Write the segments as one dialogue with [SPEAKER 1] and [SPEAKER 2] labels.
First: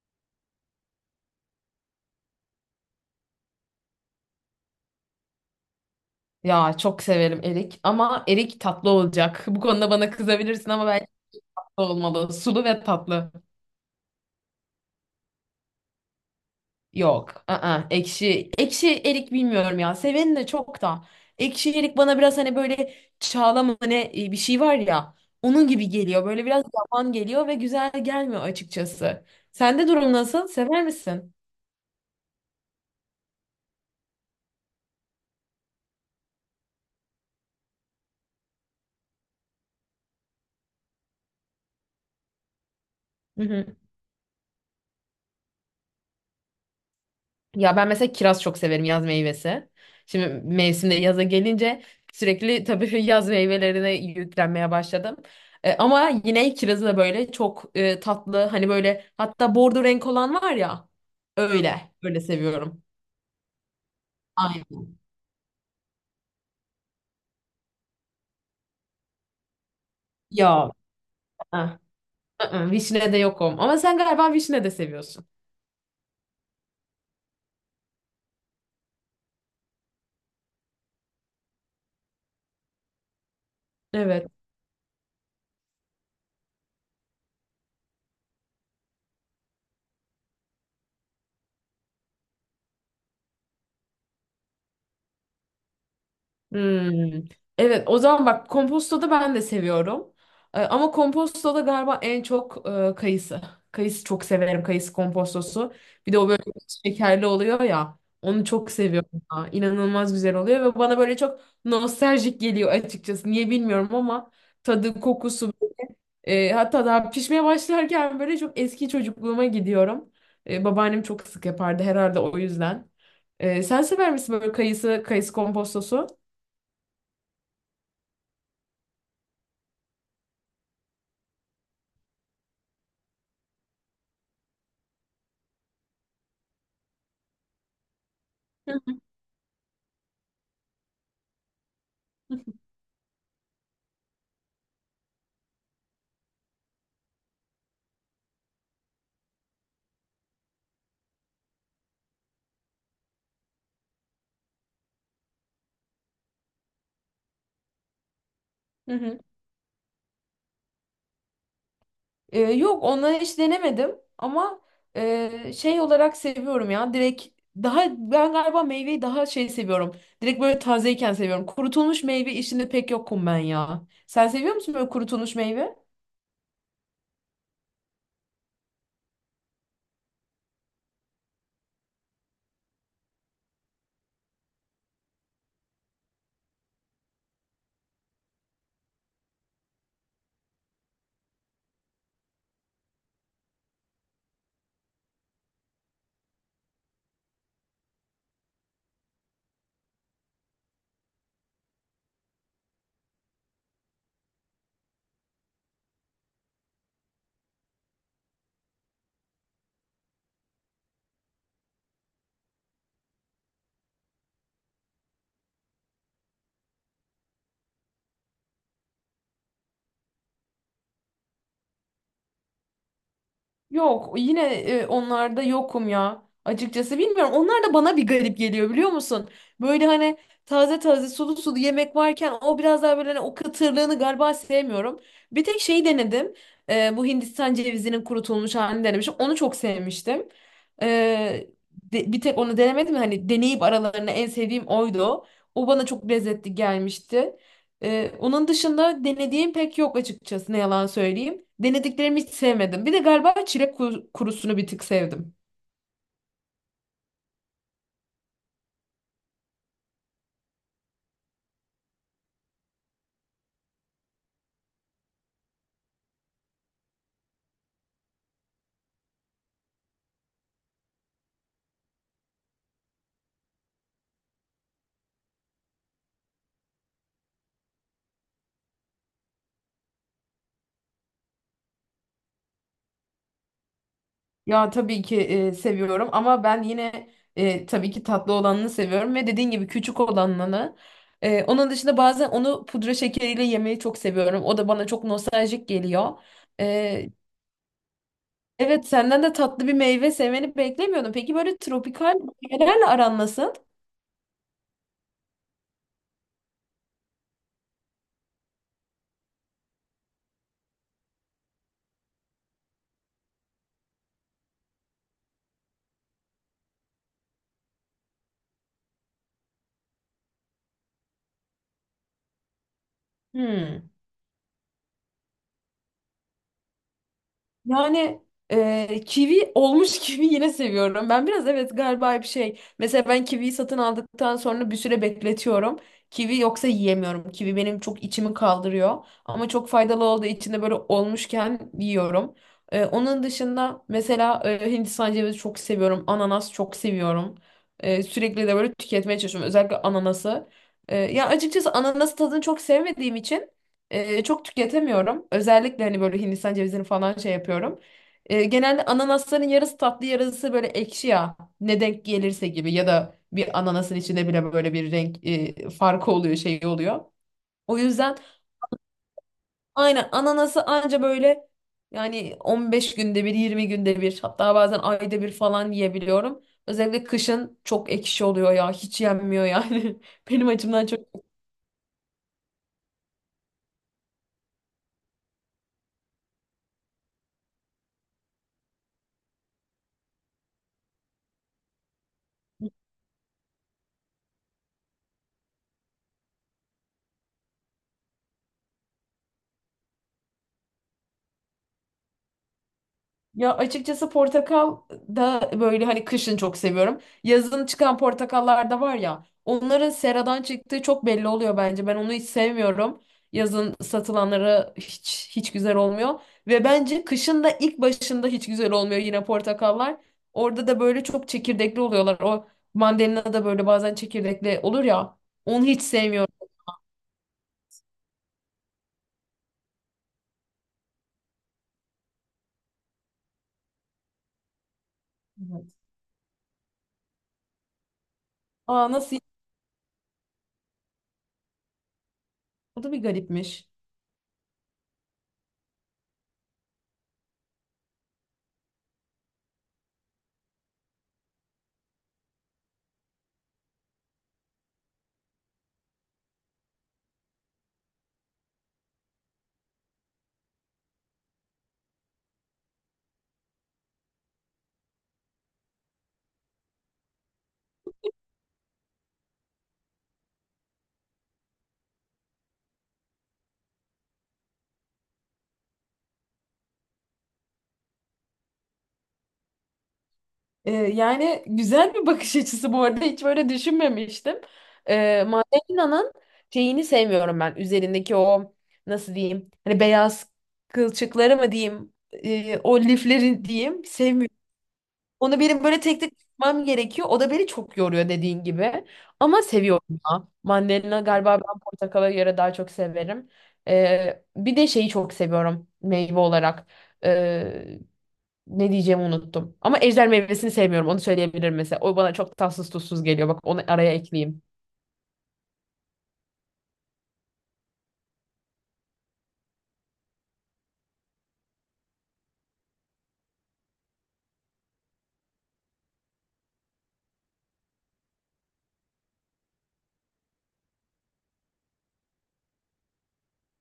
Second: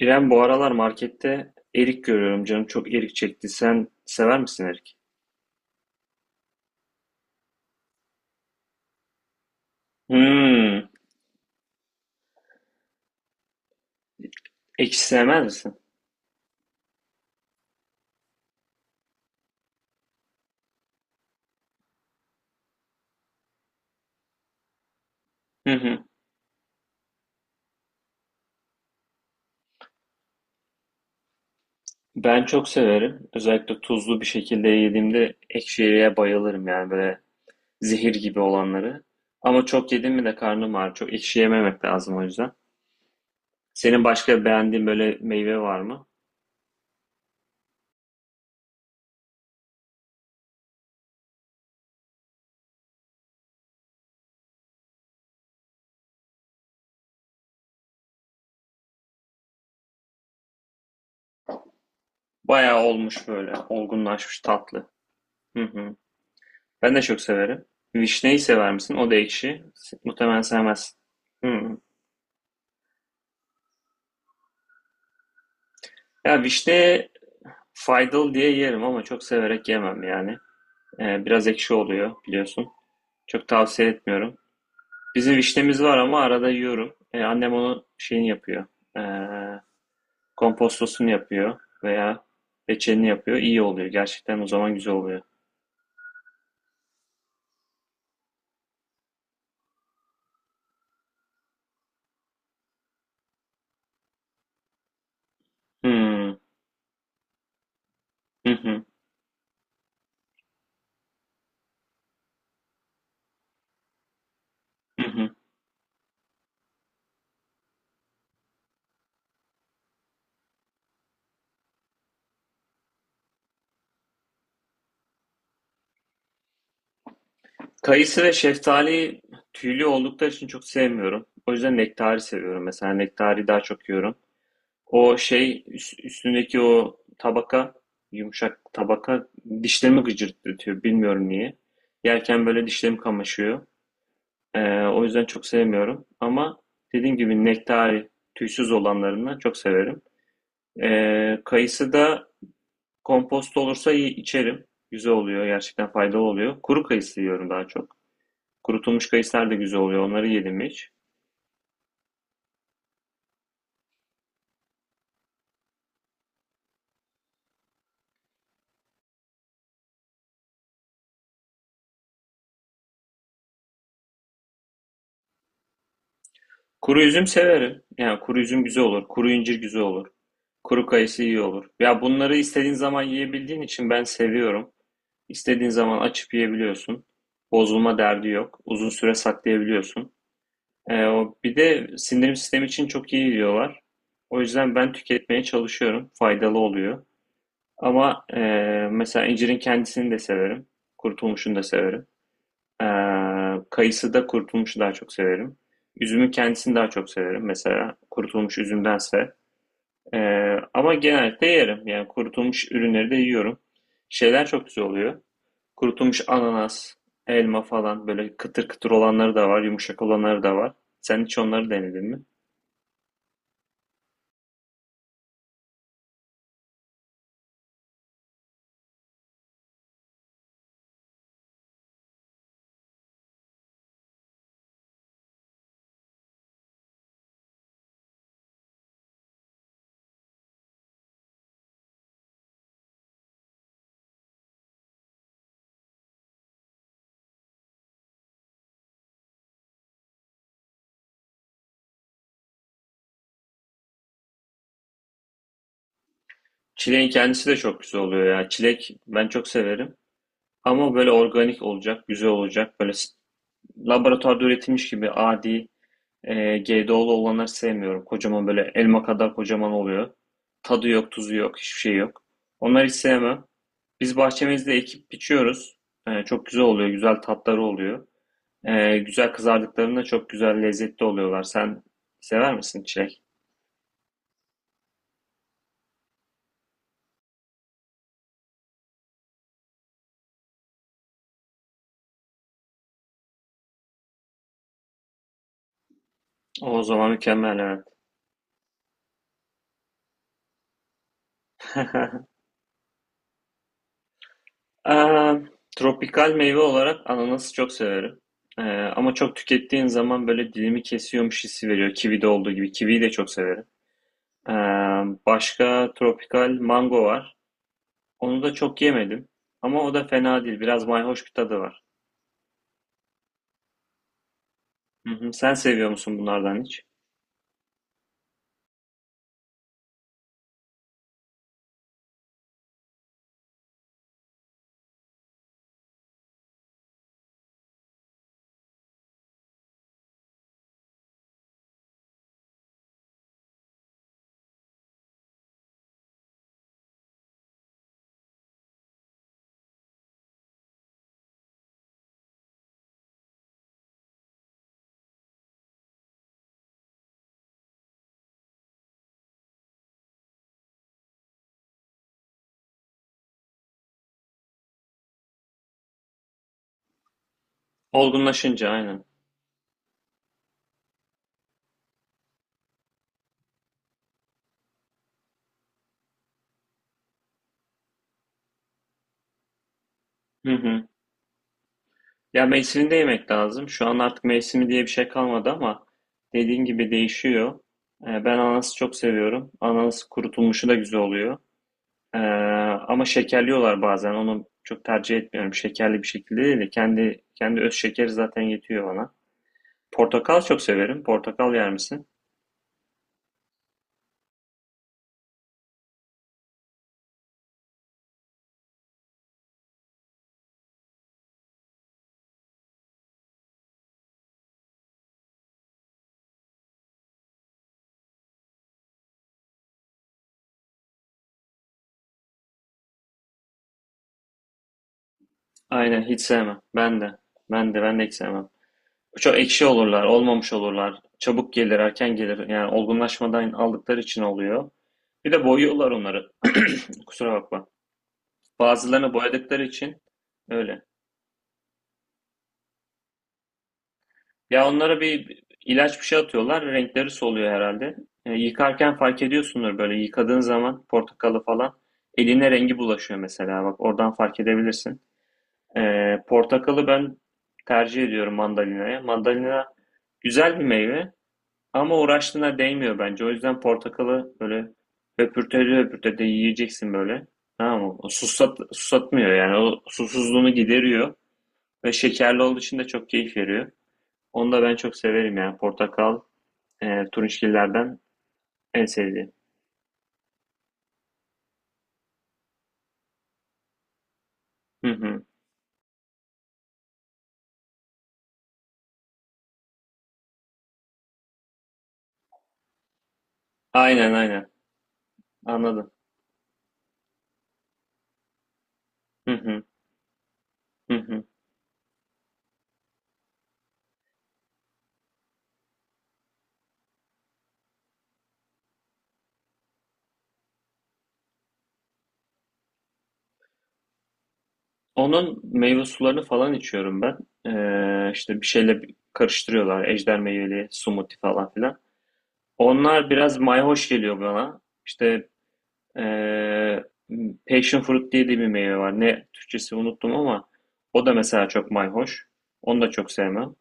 [SPEAKER 1] İrem bu aralar markette erik görüyorum. Canım çok erik çekti. Sen sever misin erik?
[SPEAKER 2] Ya çok severim erik ama erik tatlı olacak. Bu konuda bana kızabilirsin ama
[SPEAKER 1] Hmm,
[SPEAKER 2] bence tatlı olmalı. Sulu ve tatlı.
[SPEAKER 1] ekşi sevmez misin?
[SPEAKER 2] Yok. Ekşi. Ekşi erik bilmiyorum ya. Seveni de çok da. Ekşi erik bana biraz hani böyle çağla mı ne bir şey var ya. Onun
[SPEAKER 1] Hı
[SPEAKER 2] gibi
[SPEAKER 1] hı.
[SPEAKER 2] geliyor. Böyle biraz yavan geliyor ve güzel gelmiyor açıkçası. Sende durum nasıl? Sever misin?
[SPEAKER 1] Ben çok severim. Özellikle tuzlu bir şekilde yediğimde ekşi eriğe bayılırım yani böyle zehir gibi olanları. Ama çok yedim mi de karnım ağrır. Çok ekşi yememek lazım o yüzden. Senin başka beğendiğin böyle meyve var mı?
[SPEAKER 2] Ya ben mesela kiraz çok severim, yaz meyvesi. Şimdi mevsimde yaza gelince sürekli tabii yaz meyvelerine yüklenmeye başladım. Ama yine kirazı da böyle çok tatlı, hani böyle hatta bordo renk olan var ya, öyle öyle
[SPEAKER 1] Bayağı
[SPEAKER 2] seviyorum.
[SPEAKER 1] olmuş böyle olgunlaşmış
[SPEAKER 2] Aynen.
[SPEAKER 1] tatlı. Hı hı. Ben de çok severim. Vişneyi sever misin? O da ekşi. Muhtemelen
[SPEAKER 2] Ya.
[SPEAKER 1] sevmezsin.
[SPEAKER 2] ah,
[SPEAKER 1] Hı.
[SPEAKER 2] Vişne de yokum ama sen galiba vişne de seviyorsun.
[SPEAKER 1] Ya vişne faydalı diye yerim ama çok severek yemem yani. Biraz ekşi oluyor biliyorsun. Çok tavsiye
[SPEAKER 2] Evet.
[SPEAKER 1] etmiyorum. Bizim vişnemiz var ama arada yiyorum. Annem onu şeyini yapıyor. Ee, Kompostosunu yapıyor veya reçelini yapıyor. İyi oluyor. Gerçekten o zaman güzel oluyor.
[SPEAKER 2] Hmm. Evet, o zaman bak kompostoda ben de seviyorum. Ama kompostoda galiba en çok kayısı. Kayısı çok severim. Kayısı kompostosu. Bir de o
[SPEAKER 1] Hmm.
[SPEAKER 2] böyle şekerli oluyor ya. Onu
[SPEAKER 1] Hı
[SPEAKER 2] çok
[SPEAKER 1] hı.
[SPEAKER 2] seviyorum. Ya. İnanılmaz güzel oluyor ve bana böyle çok nostaljik geliyor açıkçası. Niye bilmiyorum ama tadı,
[SPEAKER 1] Hı hı.
[SPEAKER 2] kokusu hatta daha pişmeye başlarken böyle çok eski çocukluğuma gidiyorum. Babaannem çok sık yapardı herhalde, o yüzden. Sen sever misin böyle kayısı, kayısı kompostosu?
[SPEAKER 1] Kayısı ve şeftali tüylü oldukları için çok sevmiyorum. O yüzden nektari seviyorum. Mesela nektari daha çok yiyorum. O şey üstündeki o tabaka, yumuşak tabaka, dişlerimi gıcırdatıyor. Bilmiyorum niye. Yerken böyle dişlerim kamaşıyor. O yüzden çok sevmiyorum. Ama dediğim gibi nektari tüysüz olanlarından çok severim. Kayısı da kompost olursa iyi, içerim. Güzel oluyor. Gerçekten faydalı oluyor. Kuru kayısı yiyorum daha çok.
[SPEAKER 2] Hı
[SPEAKER 1] Kurutulmuş
[SPEAKER 2] hı.
[SPEAKER 1] kayısılar da güzel oluyor. Onları yedim hiç.
[SPEAKER 2] Yok, onları hiç denemedim ama şey olarak seviyorum ya, direkt. Daha ben galiba meyveyi daha şey seviyorum. Direkt böyle tazeyken seviyorum. Kurutulmuş meyve işinde pek yokum ben ya. Sen seviyor musun böyle kurutulmuş meyve?
[SPEAKER 1] Kuru üzüm severim. Yani kuru üzüm güzel olur. Kuru incir güzel olur. Kuru kayısı iyi olur. Ya bunları istediğin zaman yiyebildiğin için ben seviyorum. İstediğin zaman açıp yiyebiliyorsun. Bozulma derdi yok. Uzun süre saklayabiliyorsun. O bir de sindirim sistemi için çok iyi diyorlar. O yüzden ben tüketmeye çalışıyorum. Faydalı oluyor. Ama mesela incirin kendisini de severim. Kurutulmuşunu da severim. Ee, Kayısı da kurutulmuşu daha çok severim. Üzümün kendisini daha çok severim mesela kurutulmuş üzümdense. Ama genellikle yerim. Yani kurutulmuş ürünleri de yiyorum. Şeyler çok güzel oluyor. Kurutulmuş ananas, elma falan böyle kıtır kıtır olanları da var, yumuşak olanları da var. Sen hiç onları denedin mi?
[SPEAKER 2] Yok, yine onlarda yokum ya. Açıkçası bilmiyorum. Onlar da bana bir garip geliyor, biliyor musun? Böyle hani taze taze sulu sulu yemek varken, o biraz daha böyle hani o katırlığını galiba sevmiyorum. Bir tek şeyi denedim. Bu Hindistan cevizinin kurutulmuş halini denemişim. Onu çok sevmiştim. E, Bir tek onu denemedim. Hani deneyip aralarında en sevdiğim oydu. O bana çok lezzetli gelmişti. Onun dışında denediğim pek yok açıkçası, ne yalan söyleyeyim. Denediklerimi hiç sevmedim. Bir de galiba çilek kurusunu bir tık sevdim.
[SPEAKER 1] Çileğin kendisi de çok güzel oluyor ya. Çilek ben çok severim. Ama böyle organik olacak, güzel olacak. Böyle laboratuvarda üretilmiş gibi adi. GDO'lu olanları sevmiyorum. Kocaman böyle elma kadar kocaman oluyor. Tadı yok, tuzu yok, hiçbir şey yok. Onları hiç sevmem. Biz bahçemizde ekip biçiyoruz. Çok güzel oluyor, güzel tatları oluyor. Güzel kızardıklarında çok güzel lezzetli oluyorlar. Sen sever misin çilek?
[SPEAKER 2] Ya tabii ki seviyorum ama ben yine tabii ki tatlı olanını seviyorum ve dediğin gibi küçük olanını. Onun dışında bazen onu pudra şekeriyle yemeyi çok seviyorum. O da bana çok nostaljik geliyor.
[SPEAKER 1] O zaman
[SPEAKER 2] E,
[SPEAKER 1] mükemmel, evet.
[SPEAKER 2] Evet, senden de tatlı bir meyve sevmeni beklemiyordum. Peki böyle tropikal meyvelerle aran nasıl?
[SPEAKER 1] Aa, tropikal meyve olarak ananası çok severim. Ama çok tükettiğin zaman böyle dilimi kesiyormuş hissi veriyor. Kivi de olduğu gibi. Kiviyi de çok severim. Ee, Başka tropikal mango var. Onu da çok yemedim. Ama o da fena değil. Biraz mayhoş bir tadı var.
[SPEAKER 2] Hmm.
[SPEAKER 1] Hı hı. Sen seviyor musun bunlardan hiç?
[SPEAKER 2] Yani kivi olmuş kivi yine seviyorum. Ben biraz evet galiba bir şey. Mesela ben kiviyi satın aldıktan sonra bir süre bekletiyorum. Kivi yoksa yiyemiyorum. Kivi benim çok içimi kaldırıyor. Ama çok faydalı olduğu için de böyle olmuşken yiyorum. Onun dışında mesela Hindistan cevizi çok seviyorum. Ananas çok seviyorum. Sürekli de böyle tüketmeye çalışıyorum, özellikle ananası. Ya açıkçası ananas tadını çok sevmediğim için çok tüketemiyorum. Özellikle hani böyle Hindistan cevizini falan şey yapıyorum. Genelde ananasların yarısı tatlı, yarısı böyle ekşi ya. Ne denk gelirse gibi, ya da bir ananasın içinde bile böyle bir renk farkı oluyor, şey oluyor. O yüzden
[SPEAKER 1] Olgunlaşınca aynen.
[SPEAKER 2] aynen ananası anca böyle, yani 15 günde bir, 20 günde bir, hatta bazen ayda bir falan yiyebiliyorum. Özellikle kışın çok ekşi oluyor ya, hiç yenmiyor yani. Benim
[SPEAKER 1] Hı
[SPEAKER 2] açımdan
[SPEAKER 1] hı.
[SPEAKER 2] çok.
[SPEAKER 1] Ya mevsiminde yemek lazım. Şu an artık mevsimi diye bir şey kalmadı ama dediğin gibi değişiyor. Ben ananası çok seviyorum. Ananas kurutulmuşu da güzel oluyor. Ee, Ama şekerliyorlar bazen. Onu çok tercih etmiyorum. Şekerli bir şekilde değil de kendi öz şekeri zaten yetiyor bana. Portakal çok severim. Portakal yer misin?
[SPEAKER 2] Ya açıkçası portakal da böyle hani kışın çok seviyorum. Yazın çıkan portakallar da var ya, onların seradan çıktığı çok belli oluyor bence. Ben onu hiç sevmiyorum. Yazın satılanları hiç hiç güzel olmuyor ve bence kışın da ilk başında hiç güzel olmuyor yine portakallar. Orada da böyle çok çekirdekli oluyorlar. O mandalina da böyle bazen çekirdekli olur ya. Onu hiç
[SPEAKER 1] Aynen, hiç
[SPEAKER 2] sevmiyorum.
[SPEAKER 1] sevmem. Ben de. Ben de hiç sevmem. Çok ekşi olurlar, olmamış olurlar. Çabuk gelir, erken gelir. Yani olgunlaşmadan aldıkları için oluyor. Bir de
[SPEAKER 2] Evet.
[SPEAKER 1] boyuyorlar onları. Kusura bakma.
[SPEAKER 2] Aa,
[SPEAKER 1] Bazılarını
[SPEAKER 2] nasıl?
[SPEAKER 1] boyadıkları için öyle.
[SPEAKER 2] O da bir garipmiş.
[SPEAKER 1] Ya onlara bir ilaç bir şey atıyorlar. Renkleri soluyor herhalde. Yıkarken fark ediyorsundur böyle yıkadığın zaman portakalı falan. Eline rengi bulaşıyor mesela. Bak oradan fark edebilirsin. E, Portakalı ben tercih ediyorum mandalinaya. Mandalina güzel bir meyve. Ama uğraştığına değmiyor bence. O yüzden portakalı böyle höpürtede höpürtede yiyeceksin böyle. Tamam mı? Susat, susatmıyor yani. O susuzluğunu gideriyor. Ve şekerli olduğu için de çok keyif veriyor. Onu da ben çok severim yani. Portakal, turunçgillerden en sevdiğim.
[SPEAKER 2] Yani güzel bir bakış açısı bu arada. Hiç böyle düşünmemiştim.
[SPEAKER 1] Hı hı.
[SPEAKER 2] Mandalina'nın şeyini sevmiyorum ben. Üzerindeki o, nasıl diyeyim? Hani beyaz kılçıkları mı diyeyim? O lifleri diyeyim.
[SPEAKER 1] Aynen
[SPEAKER 2] Sevmiyorum.
[SPEAKER 1] aynen.
[SPEAKER 2] Onu benim böyle
[SPEAKER 1] Anladım.
[SPEAKER 2] tek tek tutmam gerekiyor. O da beni çok yoruyor, dediğin gibi.
[SPEAKER 1] Hı
[SPEAKER 2] Ama
[SPEAKER 1] hı.
[SPEAKER 2] seviyorum ya.
[SPEAKER 1] Hı
[SPEAKER 2] Mandalina
[SPEAKER 1] hı.
[SPEAKER 2] galiba ben portakala göre daha çok severim. Bir de şeyi çok seviyorum meyve olarak. Ee, Ne diyeceğimi unuttum. Ama ejder meyvesini sevmiyorum. Onu söyleyebilirim mesela. O bana çok tatsız tuzsuz geliyor. Bak, onu araya ekleyeyim.
[SPEAKER 1] Onun meyve sularını falan içiyorum ben. İşte bir şeyle karıştırıyorlar. Ejder meyveli smoothie falan filan. Onlar biraz mayhoş geliyor bana. İşte. Ee, Passion Fruit diye de bir meyve var. Ne Türkçesi unuttum ama o da mesela çok mayhoş. Onu da çok sevmem.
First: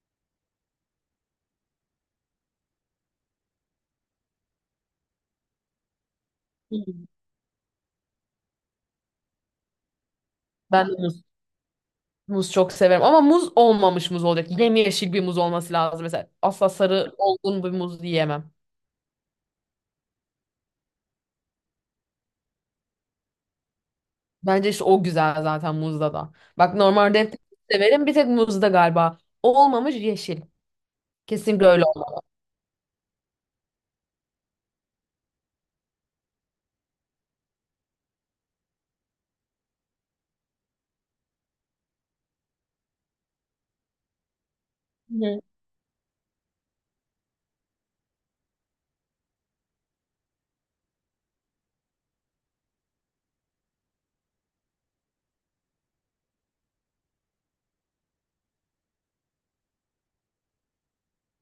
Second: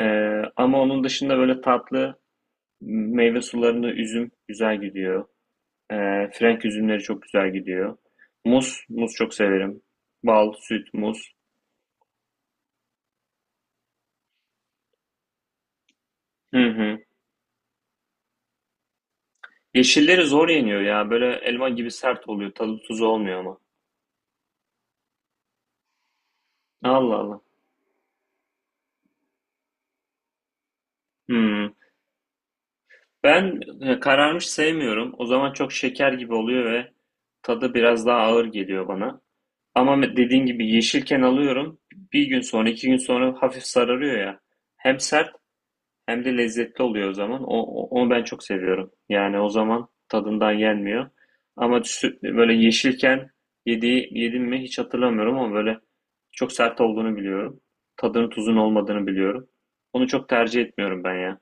[SPEAKER 1] Ama onun dışında böyle tatlı meyve sularında üzüm güzel gidiyor. Frenk üzümleri
[SPEAKER 2] Hmm.
[SPEAKER 1] çok güzel gidiyor. Muz çok severim. Bal,
[SPEAKER 2] Ben de
[SPEAKER 1] süt,
[SPEAKER 2] muz,
[SPEAKER 1] muz.
[SPEAKER 2] muz çok severim. Ama muz olmamış muz olacak. Yemyeşil bir muz olması lazım. Mesela
[SPEAKER 1] Hı
[SPEAKER 2] asla
[SPEAKER 1] hı.
[SPEAKER 2] sarı olgun bir muz yiyemem.
[SPEAKER 1] Yeşilleri zor yeniyor ya. Böyle elma gibi sert oluyor. Tadı tuzu olmuyor ama.
[SPEAKER 2] Bence işte o güzel zaten muzda da. Bak,
[SPEAKER 1] Allah
[SPEAKER 2] normalde hep
[SPEAKER 1] Allah.
[SPEAKER 2] severim. Bir tek muzda galiba. O olmamış yeşil. Kesinlikle
[SPEAKER 1] Hı.
[SPEAKER 2] öyle
[SPEAKER 1] Ben kararmış sevmiyorum. O zaman çok şeker gibi oluyor ve tadı biraz daha ağır geliyor bana. Ama dediğin gibi yeşilken alıyorum. Bir gün sonra, iki gün sonra hafif sararıyor ya. Hem sert
[SPEAKER 2] olmalı.
[SPEAKER 1] hem de lezzetli oluyor o zaman. Onu ben çok seviyorum. Yani o zaman tadından yenmiyor. Ama böyle yeşilken yedim mi hiç hatırlamıyorum ama böyle çok sert olduğunu biliyorum. Tadının tuzun olmadığını biliyorum. Onu çok tercih etmiyorum ben ya.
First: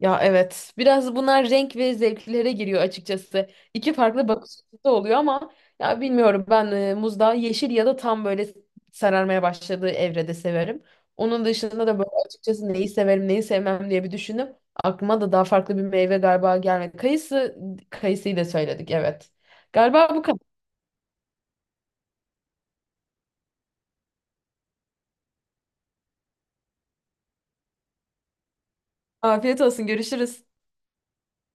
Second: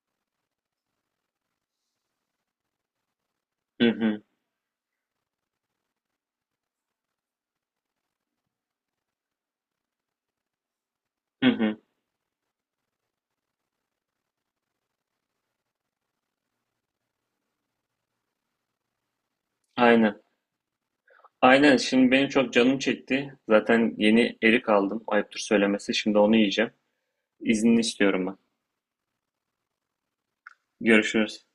[SPEAKER 2] Ya evet. Biraz bunlar renk ve zevklere giriyor açıkçası.
[SPEAKER 1] Hı
[SPEAKER 2] İki
[SPEAKER 1] hı,
[SPEAKER 2] farklı bakış açısı oluyor ama ya bilmiyorum, ben muzda yeşil ya da tam böyle sararmaya başladığı evrede severim. Onun
[SPEAKER 1] hı hı.
[SPEAKER 2] dışında da böyle açıkçası neyi severim, neyi sevmem diye bir düşündüm. Aklıma da daha farklı bir meyve galiba gelmedi. Kayısı, kayısıyı da söyledik, evet. Galiba
[SPEAKER 1] Aynen.
[SPEAKER 2] bu kadar.
[SPEAKER 1] Aynen şimdi benim çok canım çekti. Zaten yeni erik aldım. Ayıptır söylemesi. Şimdi onu yiyeceğim. İznini istiyorum ben.
[SPEAKER 2] Afiyet olsun, görüşürüz.
[SPEAKER 1] Görüşürüz.